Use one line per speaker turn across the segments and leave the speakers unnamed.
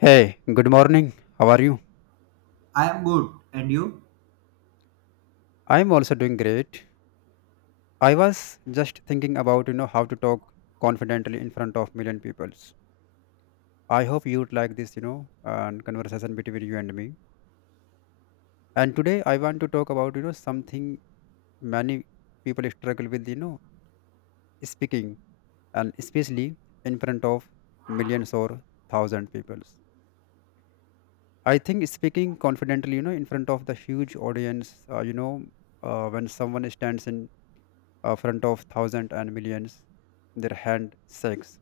Hey, good morning. How are you?
I am good. And you?
I'm also doing great. I was just thinking about, how to talk confidently in front of million peoples. I hope you'd like this conversation between you and me. And today I want to talk about something many people struggle with, speaking, and especially in front of millions or thousand peoples. I think speaking confidently, in front of the huge audience, when someone stands in front of thousands and millions. Their hand shakes.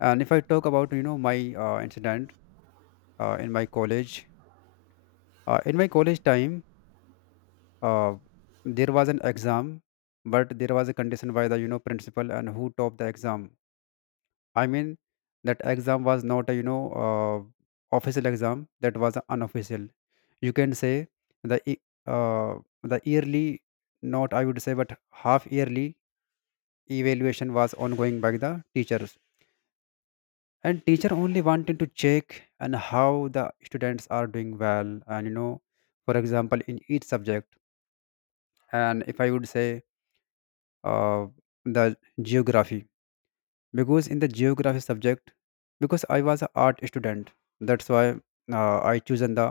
And if I talk about my incident uh, in my college, in my college time, uh, there was an exam, but there was a condition by the principal and who topped the exam. I mean, that exam was not a uh, official exam. That was unofficial. You can say the e- uh, the yearly, not I would say, but half yearly evaluation was ongoing by the teachers, and teacher only wanted to check and how the students are doing well. And for example, in each subject. And if I would say, uh, the geography, because in the geography subject, because I was an art student, that's why I chosen the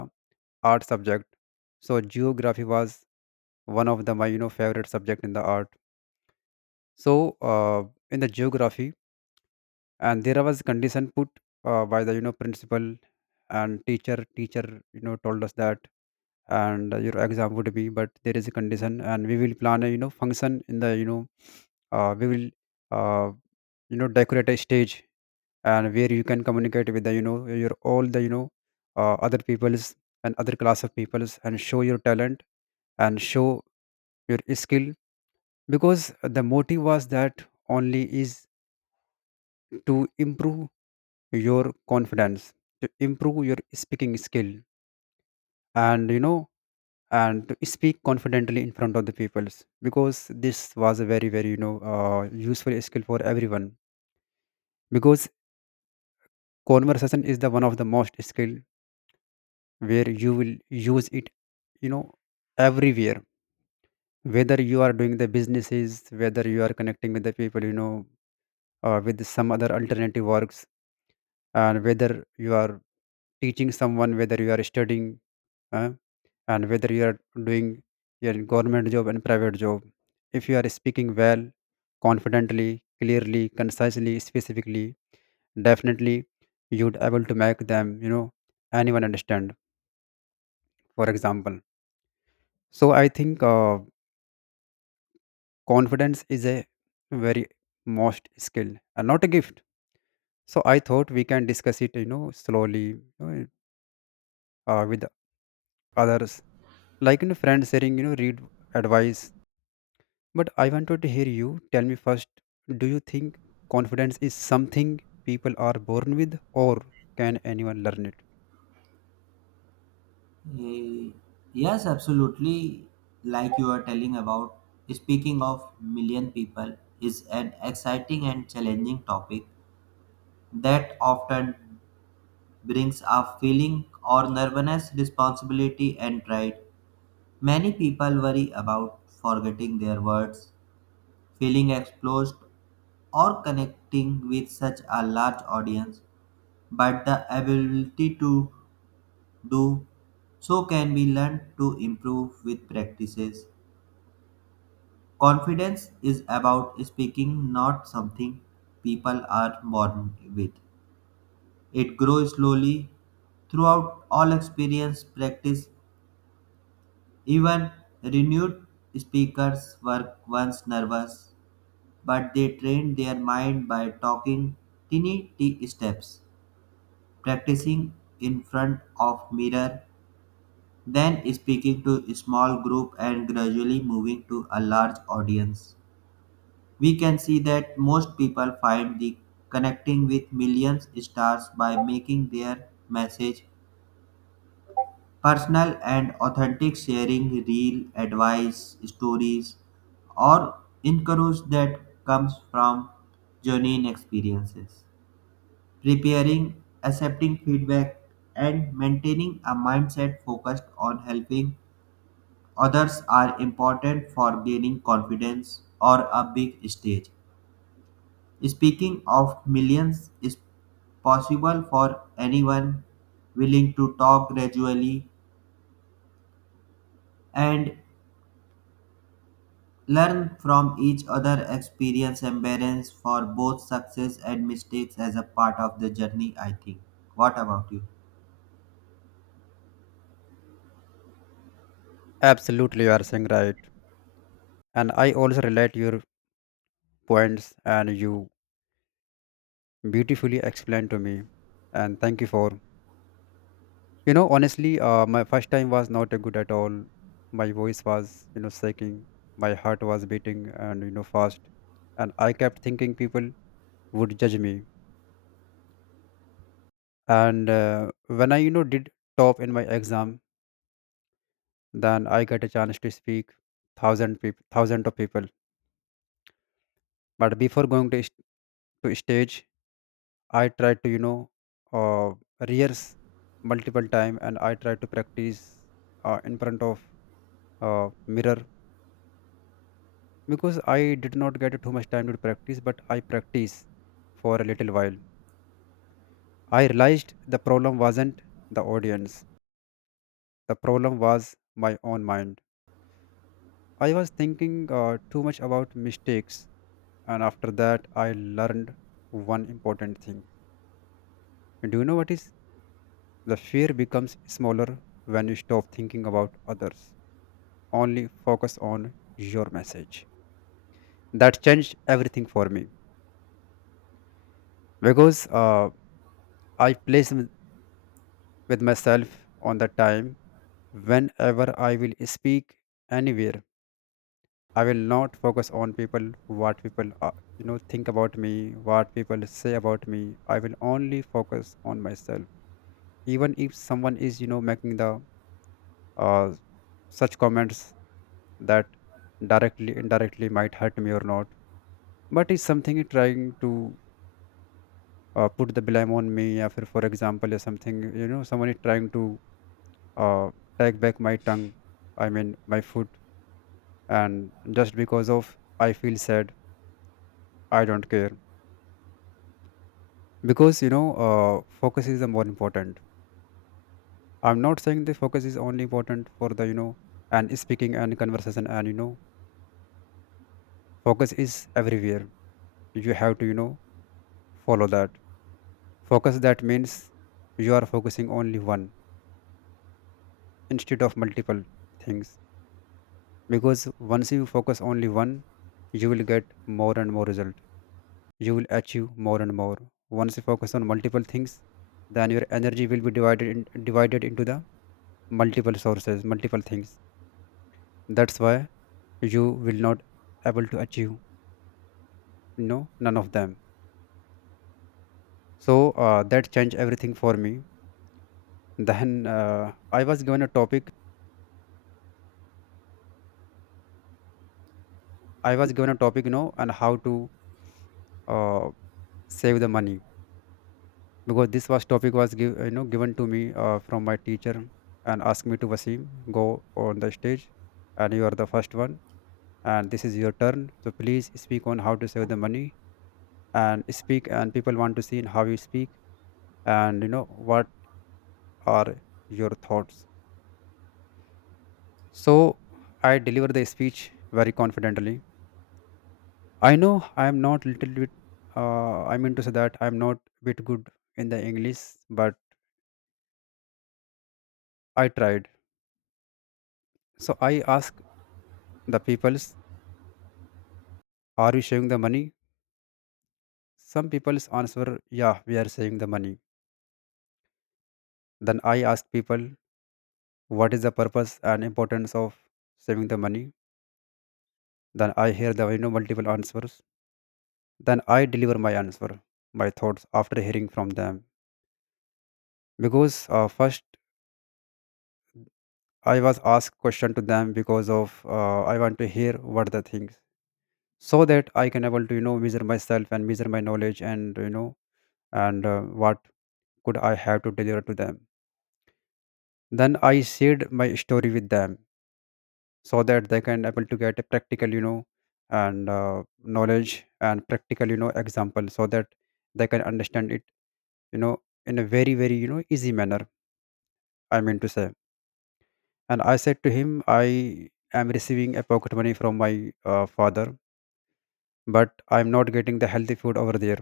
art subject. So geography was one of the my favorite subject in the art. So in the geography, and there was condition put by the principal, and teacher told us that, and your exam would be, but there is a condition, and we will plan a function in the we will uh, decorate a stage, and where you can communicate with the your all the other peoples and other class of peoples, and show your talent and show your skill, because the motive was that only is to improve your confidence, to improve your speaking skill, and and to speak confidently in front of the peoples, because this was a very very useful skill for everyone, because conversation is the one of the most skill where you will use it, you know everywhere, whether you are doing the businesses, whether you are connecting with the people, with some other alternative works, and whether you are teaching someone, whether you are studying, uh, and whether you are doing your government job and private job. If you are speaking well, confidently, clearly, concisely, specifically, definitely, you would able to make them you know anyone understand, for example. So I think confidence is a very most skill and not a gift. So I thought we can discuss it, slowly, know, with others, like friends sharing, read advice. But I wanted to hear you. Tell me first, do you think confidence is something people are born with, or can anyone learn it?
Eh, Yes, absolutely. Like you are telling about, speaking of million people is an exciting and challenging topic that often brings up feeling or nervousness, responsibility, and pride. Many people worry about forgetting their words, feeling exposed, or connecting with such a large audience, but the ability to do so can be learned to improve with practices. Confidence is about speaking, not something people are born with. It grows slowly throughout all experience, practice, even renewed speakers were once nervous, but they trained their mind by talking tiny t steps, practicing in front of mirror, then speaking to a small group and gradually moving to a large audience. We can see that most people find the connecting with millions stars by making their message personal and authentic, sharing real advice, stories, or encourage that comes from genuine experiences. Preparing, accepting feedback, and maintaining a mindset focused on helping others are important for gaining confidence or a big stage. Speaking of millions is possible for anyone willing to talk gradually and learn from each other experience embarrass for both success and mistakes as a part of the journey. I think what about you?
Absolutely, you are saying right, and I also relate your points, and you beautifully explained to me, and thank you for honestly. My first time was not good at all. My voice was shaking, my heart was beating and fast, and I kept thinking people would judge me. And when I did top in my exam, then I got a chance to speak thousand of people. But before going to stage, I tried to uh, rehearse multiple time, and I tried to practice in front of mirror, because I did not get too much time to practice, but I practice for a little while. I realized the problem wasn't the audience. The problem was my own mind. I was thinking too much about mistakes, and after that, I learned one important thing. Do you know what is? The fear becomes smaller when you stop thinking about others, only focus on your message. That changed everything for me, because I place with myself on the time whenever I will speak anywhere. I will not focus on people, what people, think about me, what people say about me. I will only focus on myself. Even if someone is, making the uh, such comments that directly, indirectly might hurt me or not, but is something is trying to put the blame on me. Or for example, is something, someone is trying to uh, take back my tongue, I mean, my foot, and just because of I feel sad, I don't care, because focus is the more important. I'm not saying the focus is only important for the and speaking and conversation, and focus is everywhere. You have to follow that focus. That means you are focusing only one instead of multiple things, because once you focus only one, you will get more and more result. You will achieve more and more. Once you focus on multiple things, then your energy will be divided into the multiple sources, multiple things. That's why you will not able to achieve no none of them. So that changed everything for me. Then I was given a topic I was given a topic, and how to uh, save the money, because this was topic was given to me from my teacher, and asked me to Vasim go on the stage. And you are the first one, and this is your turn, so please speak on how to save the money and speak, and people want to see how you speak and you know what are your thoughts. So I deliver the speech very confidently. I know I am not little bit. I mean to say that I am not bit good in the English, but I tried. So I ask the peoples, "Are you saving the money?" Some peoples answer, "Yeah, we are saving the money." Then I ask people, "What is the purpose and importance of saving the money?" Then I hear the multiple answers. Then I deliver my answer, my thoughts after hearing from them, because first I was asked question to them, because of I want to hear what the things, so that I can able to measure myself and measure my knowledge, and what could I have to deliver to them. Then I shared my story with them, so that they can able to get a practical you know and knowledge, and practical example, so that they can understand it, you know in a very very easy manner. I mean to say. And I said to him, I am receiving a pocket money from my father, but I'm not getting the healthy food over there.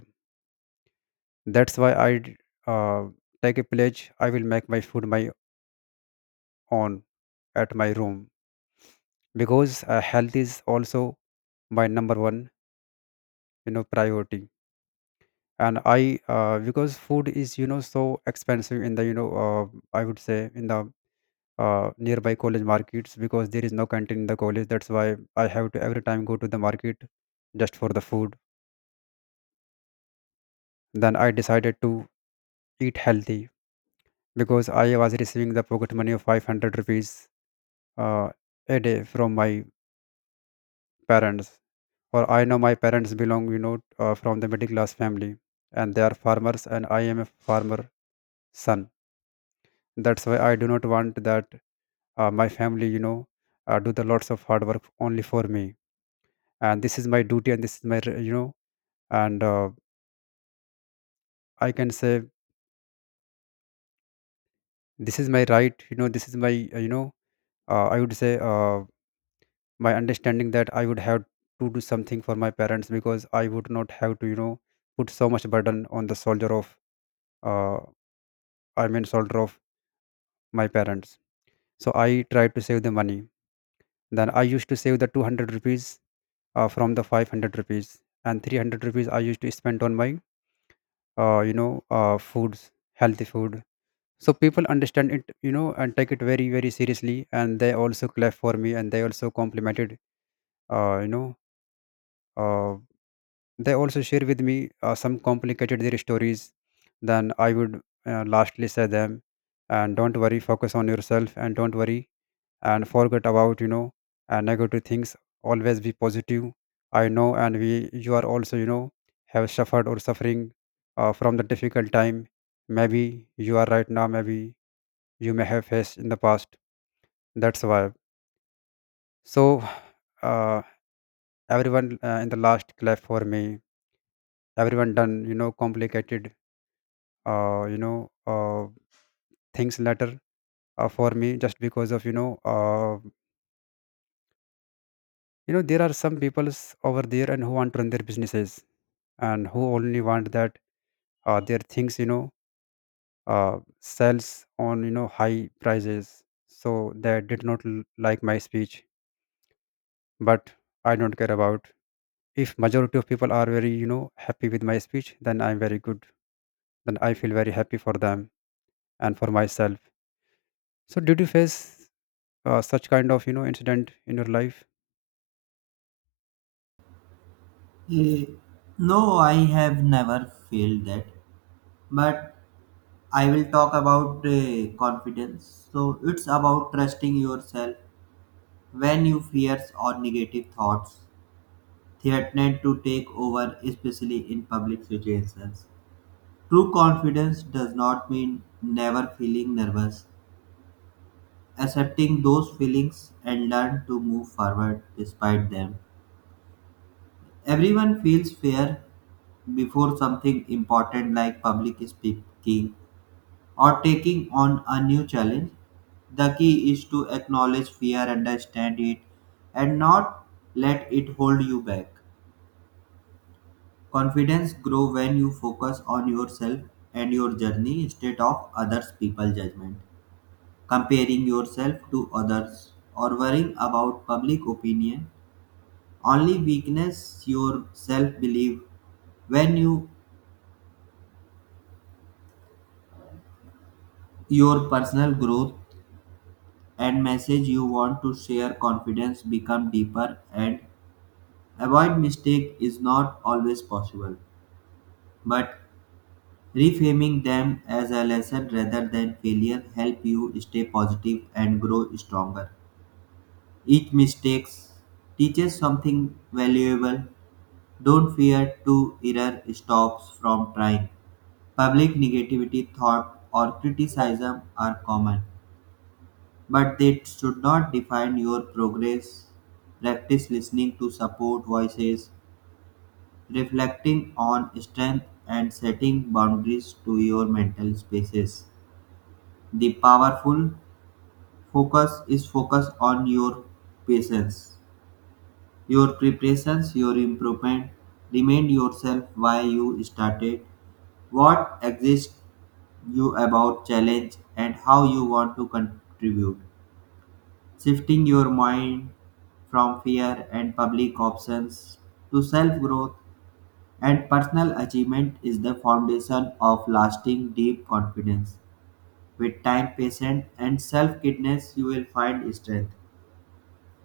That's why I uh, take a pledge, I will make my food my own at my room. Because health is also my number one priority. And I, because food is, you know so expensive in the I would say, in the nearby college markets, because there is no canteen in the college, that's why I have to every time go to the market, just for the food. Then I decided to eat healthy, because I was receiving the pocket money of 500 rupees uh, a day from my parents. For I know my parents belong, from the middle class family, and they are farmers, and I am a farmer son. That's why I do not want that my family, do the lots of hard work only for me. And this is my duty, and this is my, r- you know, and I can say, this is my right, you know, this is my, you know, I would say. By understanding that, I would have to do something for my parents, because I would not have to, put so much burden on the soldier of, uh, I mean, soldier of my parents. So I tried to save the money. Then I used to save the 200 rupees from the 500 rupees, and 300 rupees I used to spend on my, foods, healthy food. So people understand it, and take it very, very seriously. And they also clap for me, and they also complimented, uh, you know, Uh, they also share with me some complicated their stories. Then I would lastly say them, and don't worry, focus on yourself, and don't worry, and forget about negative things. Always be positive. I know, and we you are also have suffered or suffering from the difficult time. Maybe you are right now. Maybe you may have faced in the past. That's why. So, uh, Everyone in the last clap for me. Everyone done, complicated, uh, you know uh, things later, for me, just because of, there are some peoples over there and who want to run their businesses, and who only want that their things, sells on high prices. So they did not like my speech. But I don't care about. If majority of people are very happy with my speech, then I'm very good. Then I feel very happy for them and for myself. So did you face such kind of, incident in your life?
Eh, no, I have never felt that, but I will talk about confidence. So it's about trusting yourself when you fears or negative thoughts threaten to take over, especially in public situations. True confidence does not mean never feeling nervous. Accepting those feelings and learn to move forward despite them. Everyone feels fear before something important like public speaking or taking on a new challenge. The key is to acknowledge fear, understand it, and not let it hold you back. Confidence grows when you focus on yourself and your journey instead of others people's judgment. Comparing yourself to others or worrying about public opinion only weakness your self belief when you your personal growth and message you want to share confidence become deeper. And avoid mistake is not always possible, but reframing them as a lesson rather than failure help you stay positive and grow stronger. Each mistake teaches something valuable. Don't fear to error stops from trying. Public negativity thought or criticism are common, but they should not define your progress. Practice listening to support voices, reflecting on strength and setting boundaries to your mental spaces. The powerful focus is focus on your patience, your preparations, your improvement. Remind yourself why you started, what exists you about challenge, and how you want to contribute. Shifting your mind from fear and public options to self growth and personal achievement is the foundation of lasting deep confidence. With time, patience, and self kindness, you will find strength.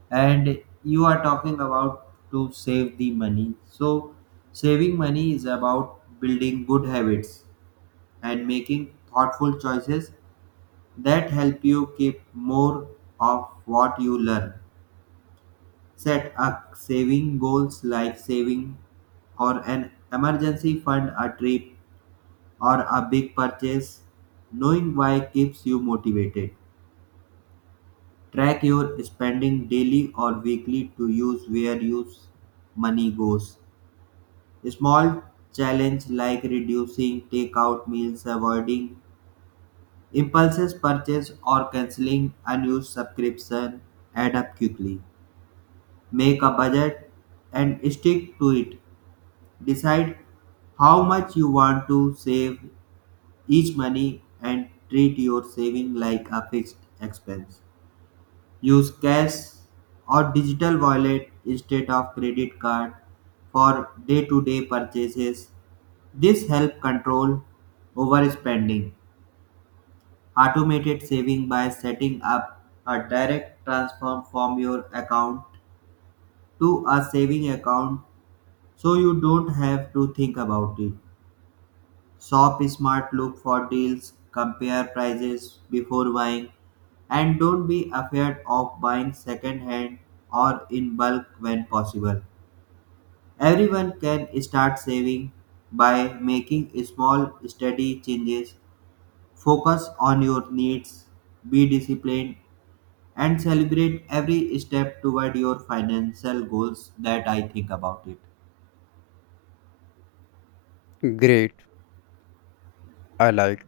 And you are talking about to save the money. So, saving money is about building good habits and making thoughtful choices that help you keep more of what you learn. Set up saving goals like saving or an emergency fund, a trip, or a big purchase, knowing why keeps you motivated. Track your spending daily or weekly to use where your money goes. Small challenge like reducing takeout meals, avoiding impulses purchase or canceling unused subscription add up quickly. Make a budget and stick to it. Decide how much you want to save each money and treat your saving like a fixed expense. Use cash or digital wallet instead of credit card for day-to-day purchases. This helps control overspending. Automated saving by setting up a direct transfer from your account to a saving account so you don't have to think about it. Shop smart, look for deals, compare prices before buying, and don't be afraid of buying second hand or in bulk when possible. Everyone can start saving by making small, steady changes. Focus on your needs, be disciplined, and celebrate every step toward your financial goals. That I think about it.
Great. I like,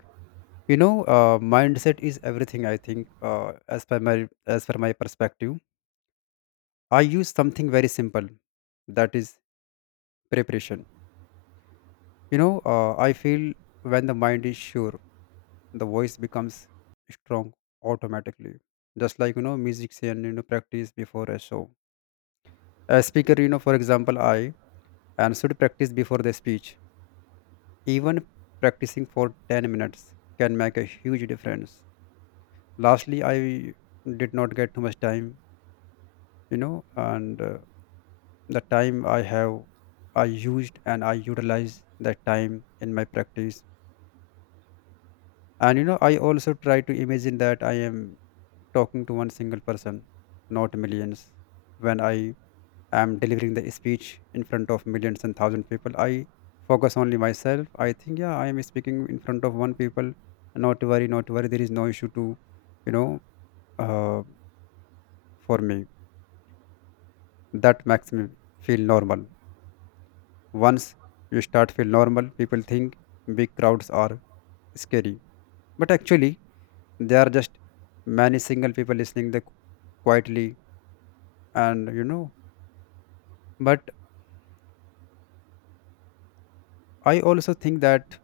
mindset is everything, I think. As per my as per my perspective, I use something very simple, that is preparation. I feel when the mind is sure, the voice becomes strong automatically. Just like, musician, practice before a show. A speaker, for example, I and should practice before the speech. Even practicing for 10 minutes can make a huge difference. Lastly, I did not get too much time, you know and the time I have, I used, and I utilize that time in my practice. And, I also try to imagine that I am talking to one single person, not millions. When I am delivering the speech in front of millions and thousand people, I focus only myself. I think, yeah, I am speaking in front of one people. Not to worry, not to worry, there is no issue to, you know uh, for me. That makes me feel normal. Once you start feel normal, people think big crowds are scary. But actually, they are just many single people listening the quietly, and. But I also think that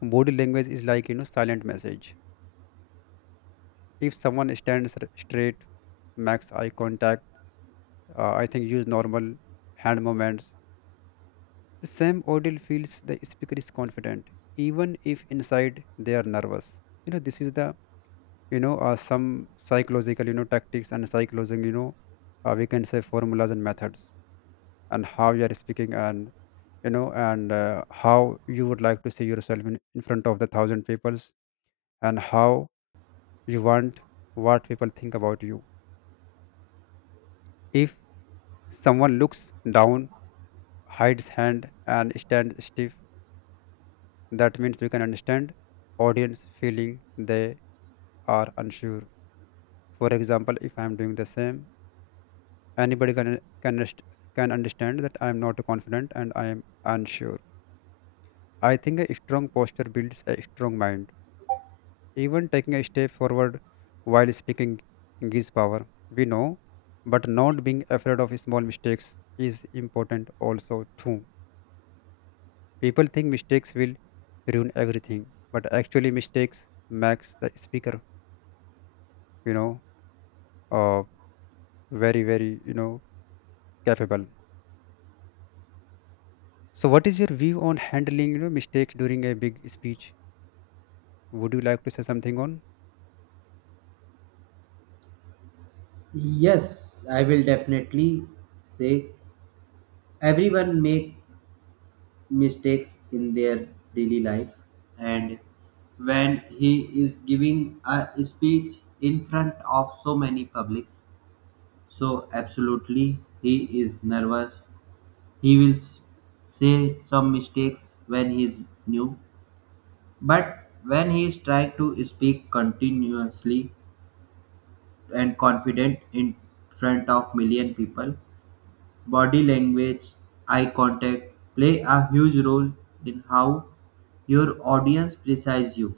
body language is like, silent message. If someone stands straight, makes eye contact, I think use normal hand movements. The same audible feels the speaker is confident, even if inside they are nervous. This is the, some psychological, tactics and psychological, we can say formulas and methods, and how you are speaking, and, how you would like to see yourself in front of the thousand peoples, and how you want what people think about you. If someone looks down, hides hand, and stands stiff, that means we can understand audience feeling. They are unsure. For example, if I am doing the same, anybody can rest- can understand that I am not confident and I am unsure. I think a strong posture builds a strong mind. Even taking a step forward while speaking gives power. We know, but not being afraid of small mistakes is important also too. People think mistakes will ruin everything, but actually mistakes makes the speaker, you know, uh, very very, capable. So, what is your view on handling, mistakes during a big speech? Would you like to say something on?
Yes, I will definitely say everyone make mistakes in their daily life, and when he is giving a speech in front of so many publics, so absolutely he is nervous. He will say some mistakes when he is new, but when he is trying to speak continuously and confident in front of million people. Body language, eye contact play a huge role in how your audience perceives you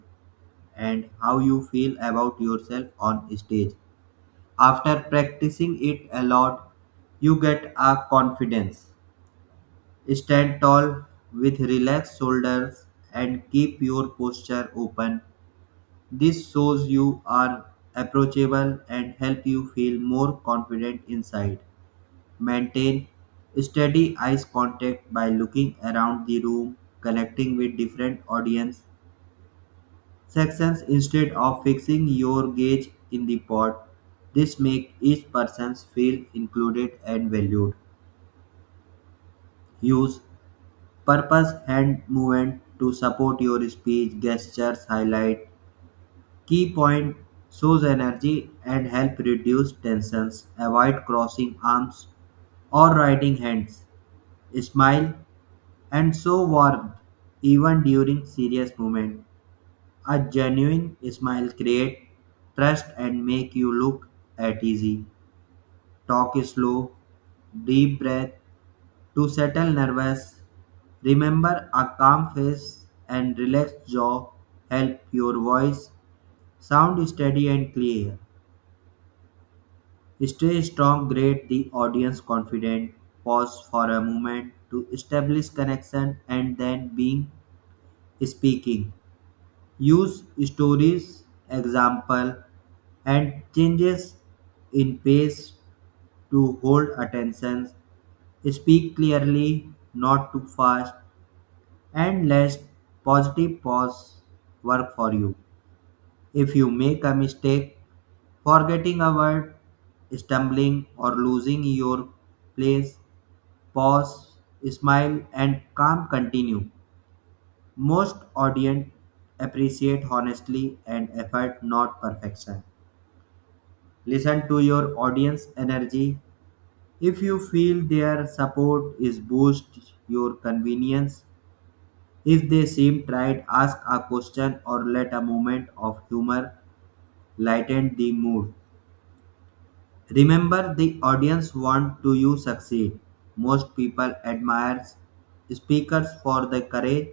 and how you feel about yourself on stage. After practicing it a lot, you get a confidence. Stand tall with relaxed shoulders and keep your posture open. This shows you are approachable and help you feel more confident inside. Maintain steady eye contact by looking around the room, connecting with different audience sections instead of fixing your gaze in the pot. This makes each person feel included and valued. Use purpose hand movement to support your speech, gestures, highlight key point shows energy and help reduce tensions. Avoid crossing arms or writing hands. Smile and so warm, even during serious moments. A genuine smile creates trust and make you look at easy. Talk slow, deep breath to settle nervous. Remember a calm face and relaxed jaw help your voice sound steady and clear. Stay strong, grade the audience confident. Pause for a moment to establish connection and then being speaking. Use stories, example, and changes in pace to hold attention. Speak clearly, not too fast, and let positive pause work for you. If you make a mistake, forgetting a word, stumbling, or losing your place, pause, smile, and calm continue. Most audience appreciate honestly and effort, not perfection. Listen to your audience energy. If you feel their support is boost your convenience, if they seem tried, ask a question or let a moment of humor lighten the mood. Remember the audience want to you succeed. Most people admires speakers for the courage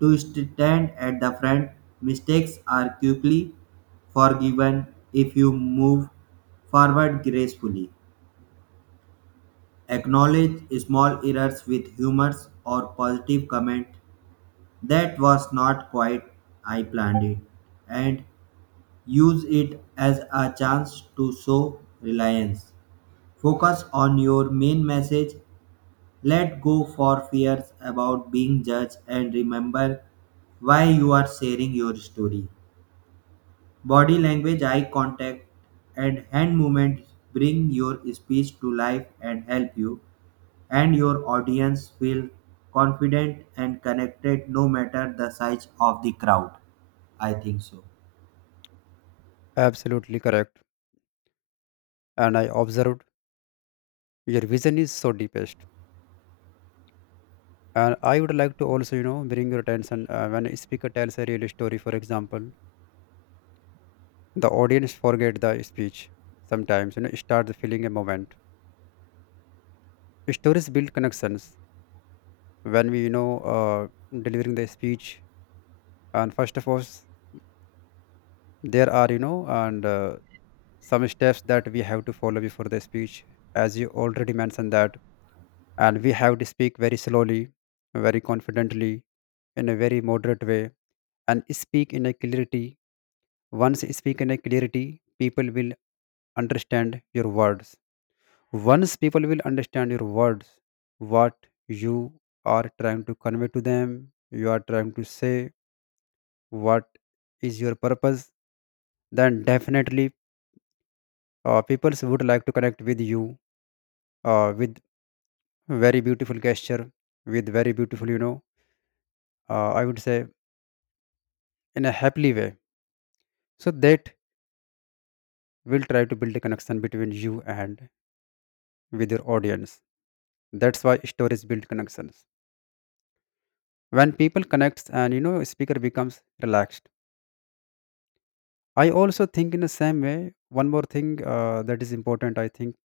to stand at the front. Mistakes are quickly forgiven if you move forward gracefully. Acknowledge small errors with humor or positive comment that was not quite I planned it and use it as a chance to show reliance. Focus on your main message, let go for fears about being judged and remember why you are sharing your story. Body language, eye contact, and hand movements bring your speech to life and help you and your audience feel confident and connected no matter the size of the crowd. I think so.
Absolutely correct. And I observed your vision is so deepest. And I would like to also, bring your attention, when a speaker tells a real story, for example, the audience forget the speech sometimes, start feeling a moment. Stories build connections when we, delivering the speech. And first of all, there are, you know, and some steps that we have to follow before the speech. As you already mentioned that, and we have to speak very slowly, very confidently, in a very moderate way, and speak in a clarity. Once you speak in a clarity, people will understand your words. Once people will understand your words, what you are trying to convey to them, you are trying to say, what is your purpose, then definitely, people would like to connect with you, with very beautiful gesture, with very beautiful, I would say, in a happily way. So that will try to build a connection between you and with your audience. That's why stories build connections. When people connects and, speaker becomes relaxed. I also think in the same way. One more thing, that is important, I think,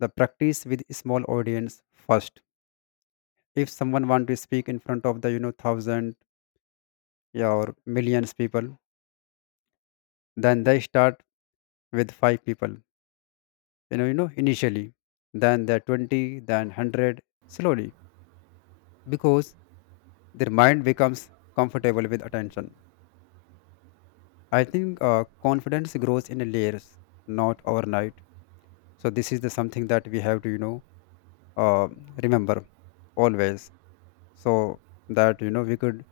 the practice with small audience first. If someone want to speak in front of the, thousand, yeah, or millions people, then they start with five people. Initially, then the 20, then 100, slowly, because their mind becomes comfortable with attention. I think, confidence grows in layers, not overnight. So this is the something that we have to, uh, remember always, so that, we could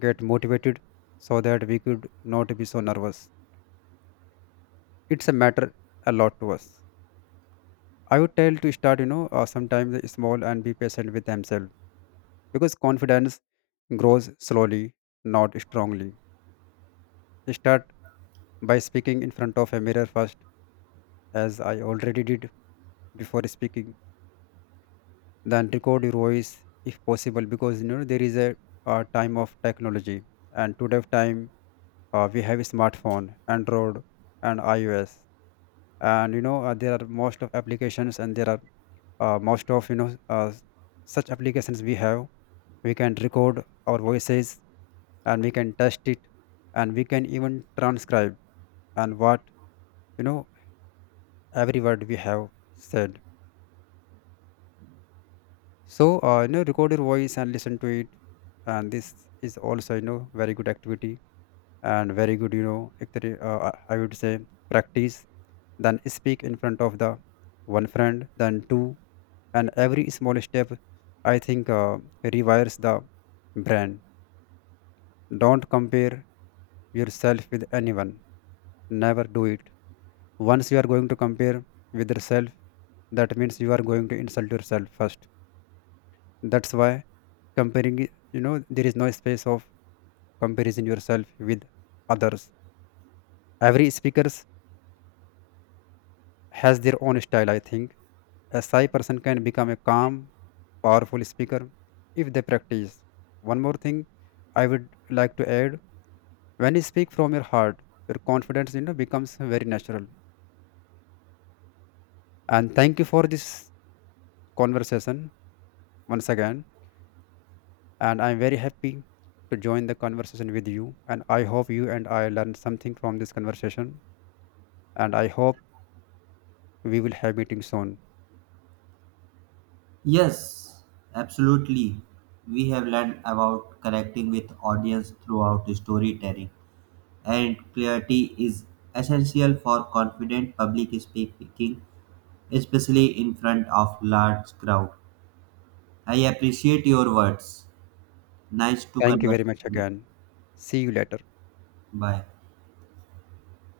get motivated, so that we could not be so nervous. It's a matter a lot to us. I would tell to start, sometimes small and be patient with themselves, because confidence grows slowly, not strongly. Start by speaking in front of a mirror first, as I already did before speaking. Then record your voice if possible, because, there is a, time of technology, and today time, we have a smartphone, Android, and iOS, and, there are most of applications, and there are, most of, such applications we have. We can record our voices, and we can test it, and we can even transcribe and what, you know every word we have said. So, record your voice and listen to it, and this is also, very good activity, and very good, I would say, practice. Then speak in front of the one friend, then two, and every small step, I think, rewires the brain. Don't compare yourself with anyone. Never do it. Once you are going to compare with yourself, that means you are going to insult yourself first. That's why, comparing, there is no space of comparison yourself with others. Every speaker has their own style, I think. A shy person can become a calm, powerful speaker if they practice. One more thing I would like to add, when you speak from your heart, your confidence, becomes very natural. And thank you for this conversation once again. And I'm very happy to join the conversation with you. And I hope you and I learned something from this conversation. And I hope we will have meeting soon.
Yes, absolutely. We have learned about connecting with audience throughout storytelling and clarity is essential for confident public speaking, especially in front of large crowd. I appreciate your words. Nice to
Thank you very
conversation
much
with you.
again. See you later.
Bye.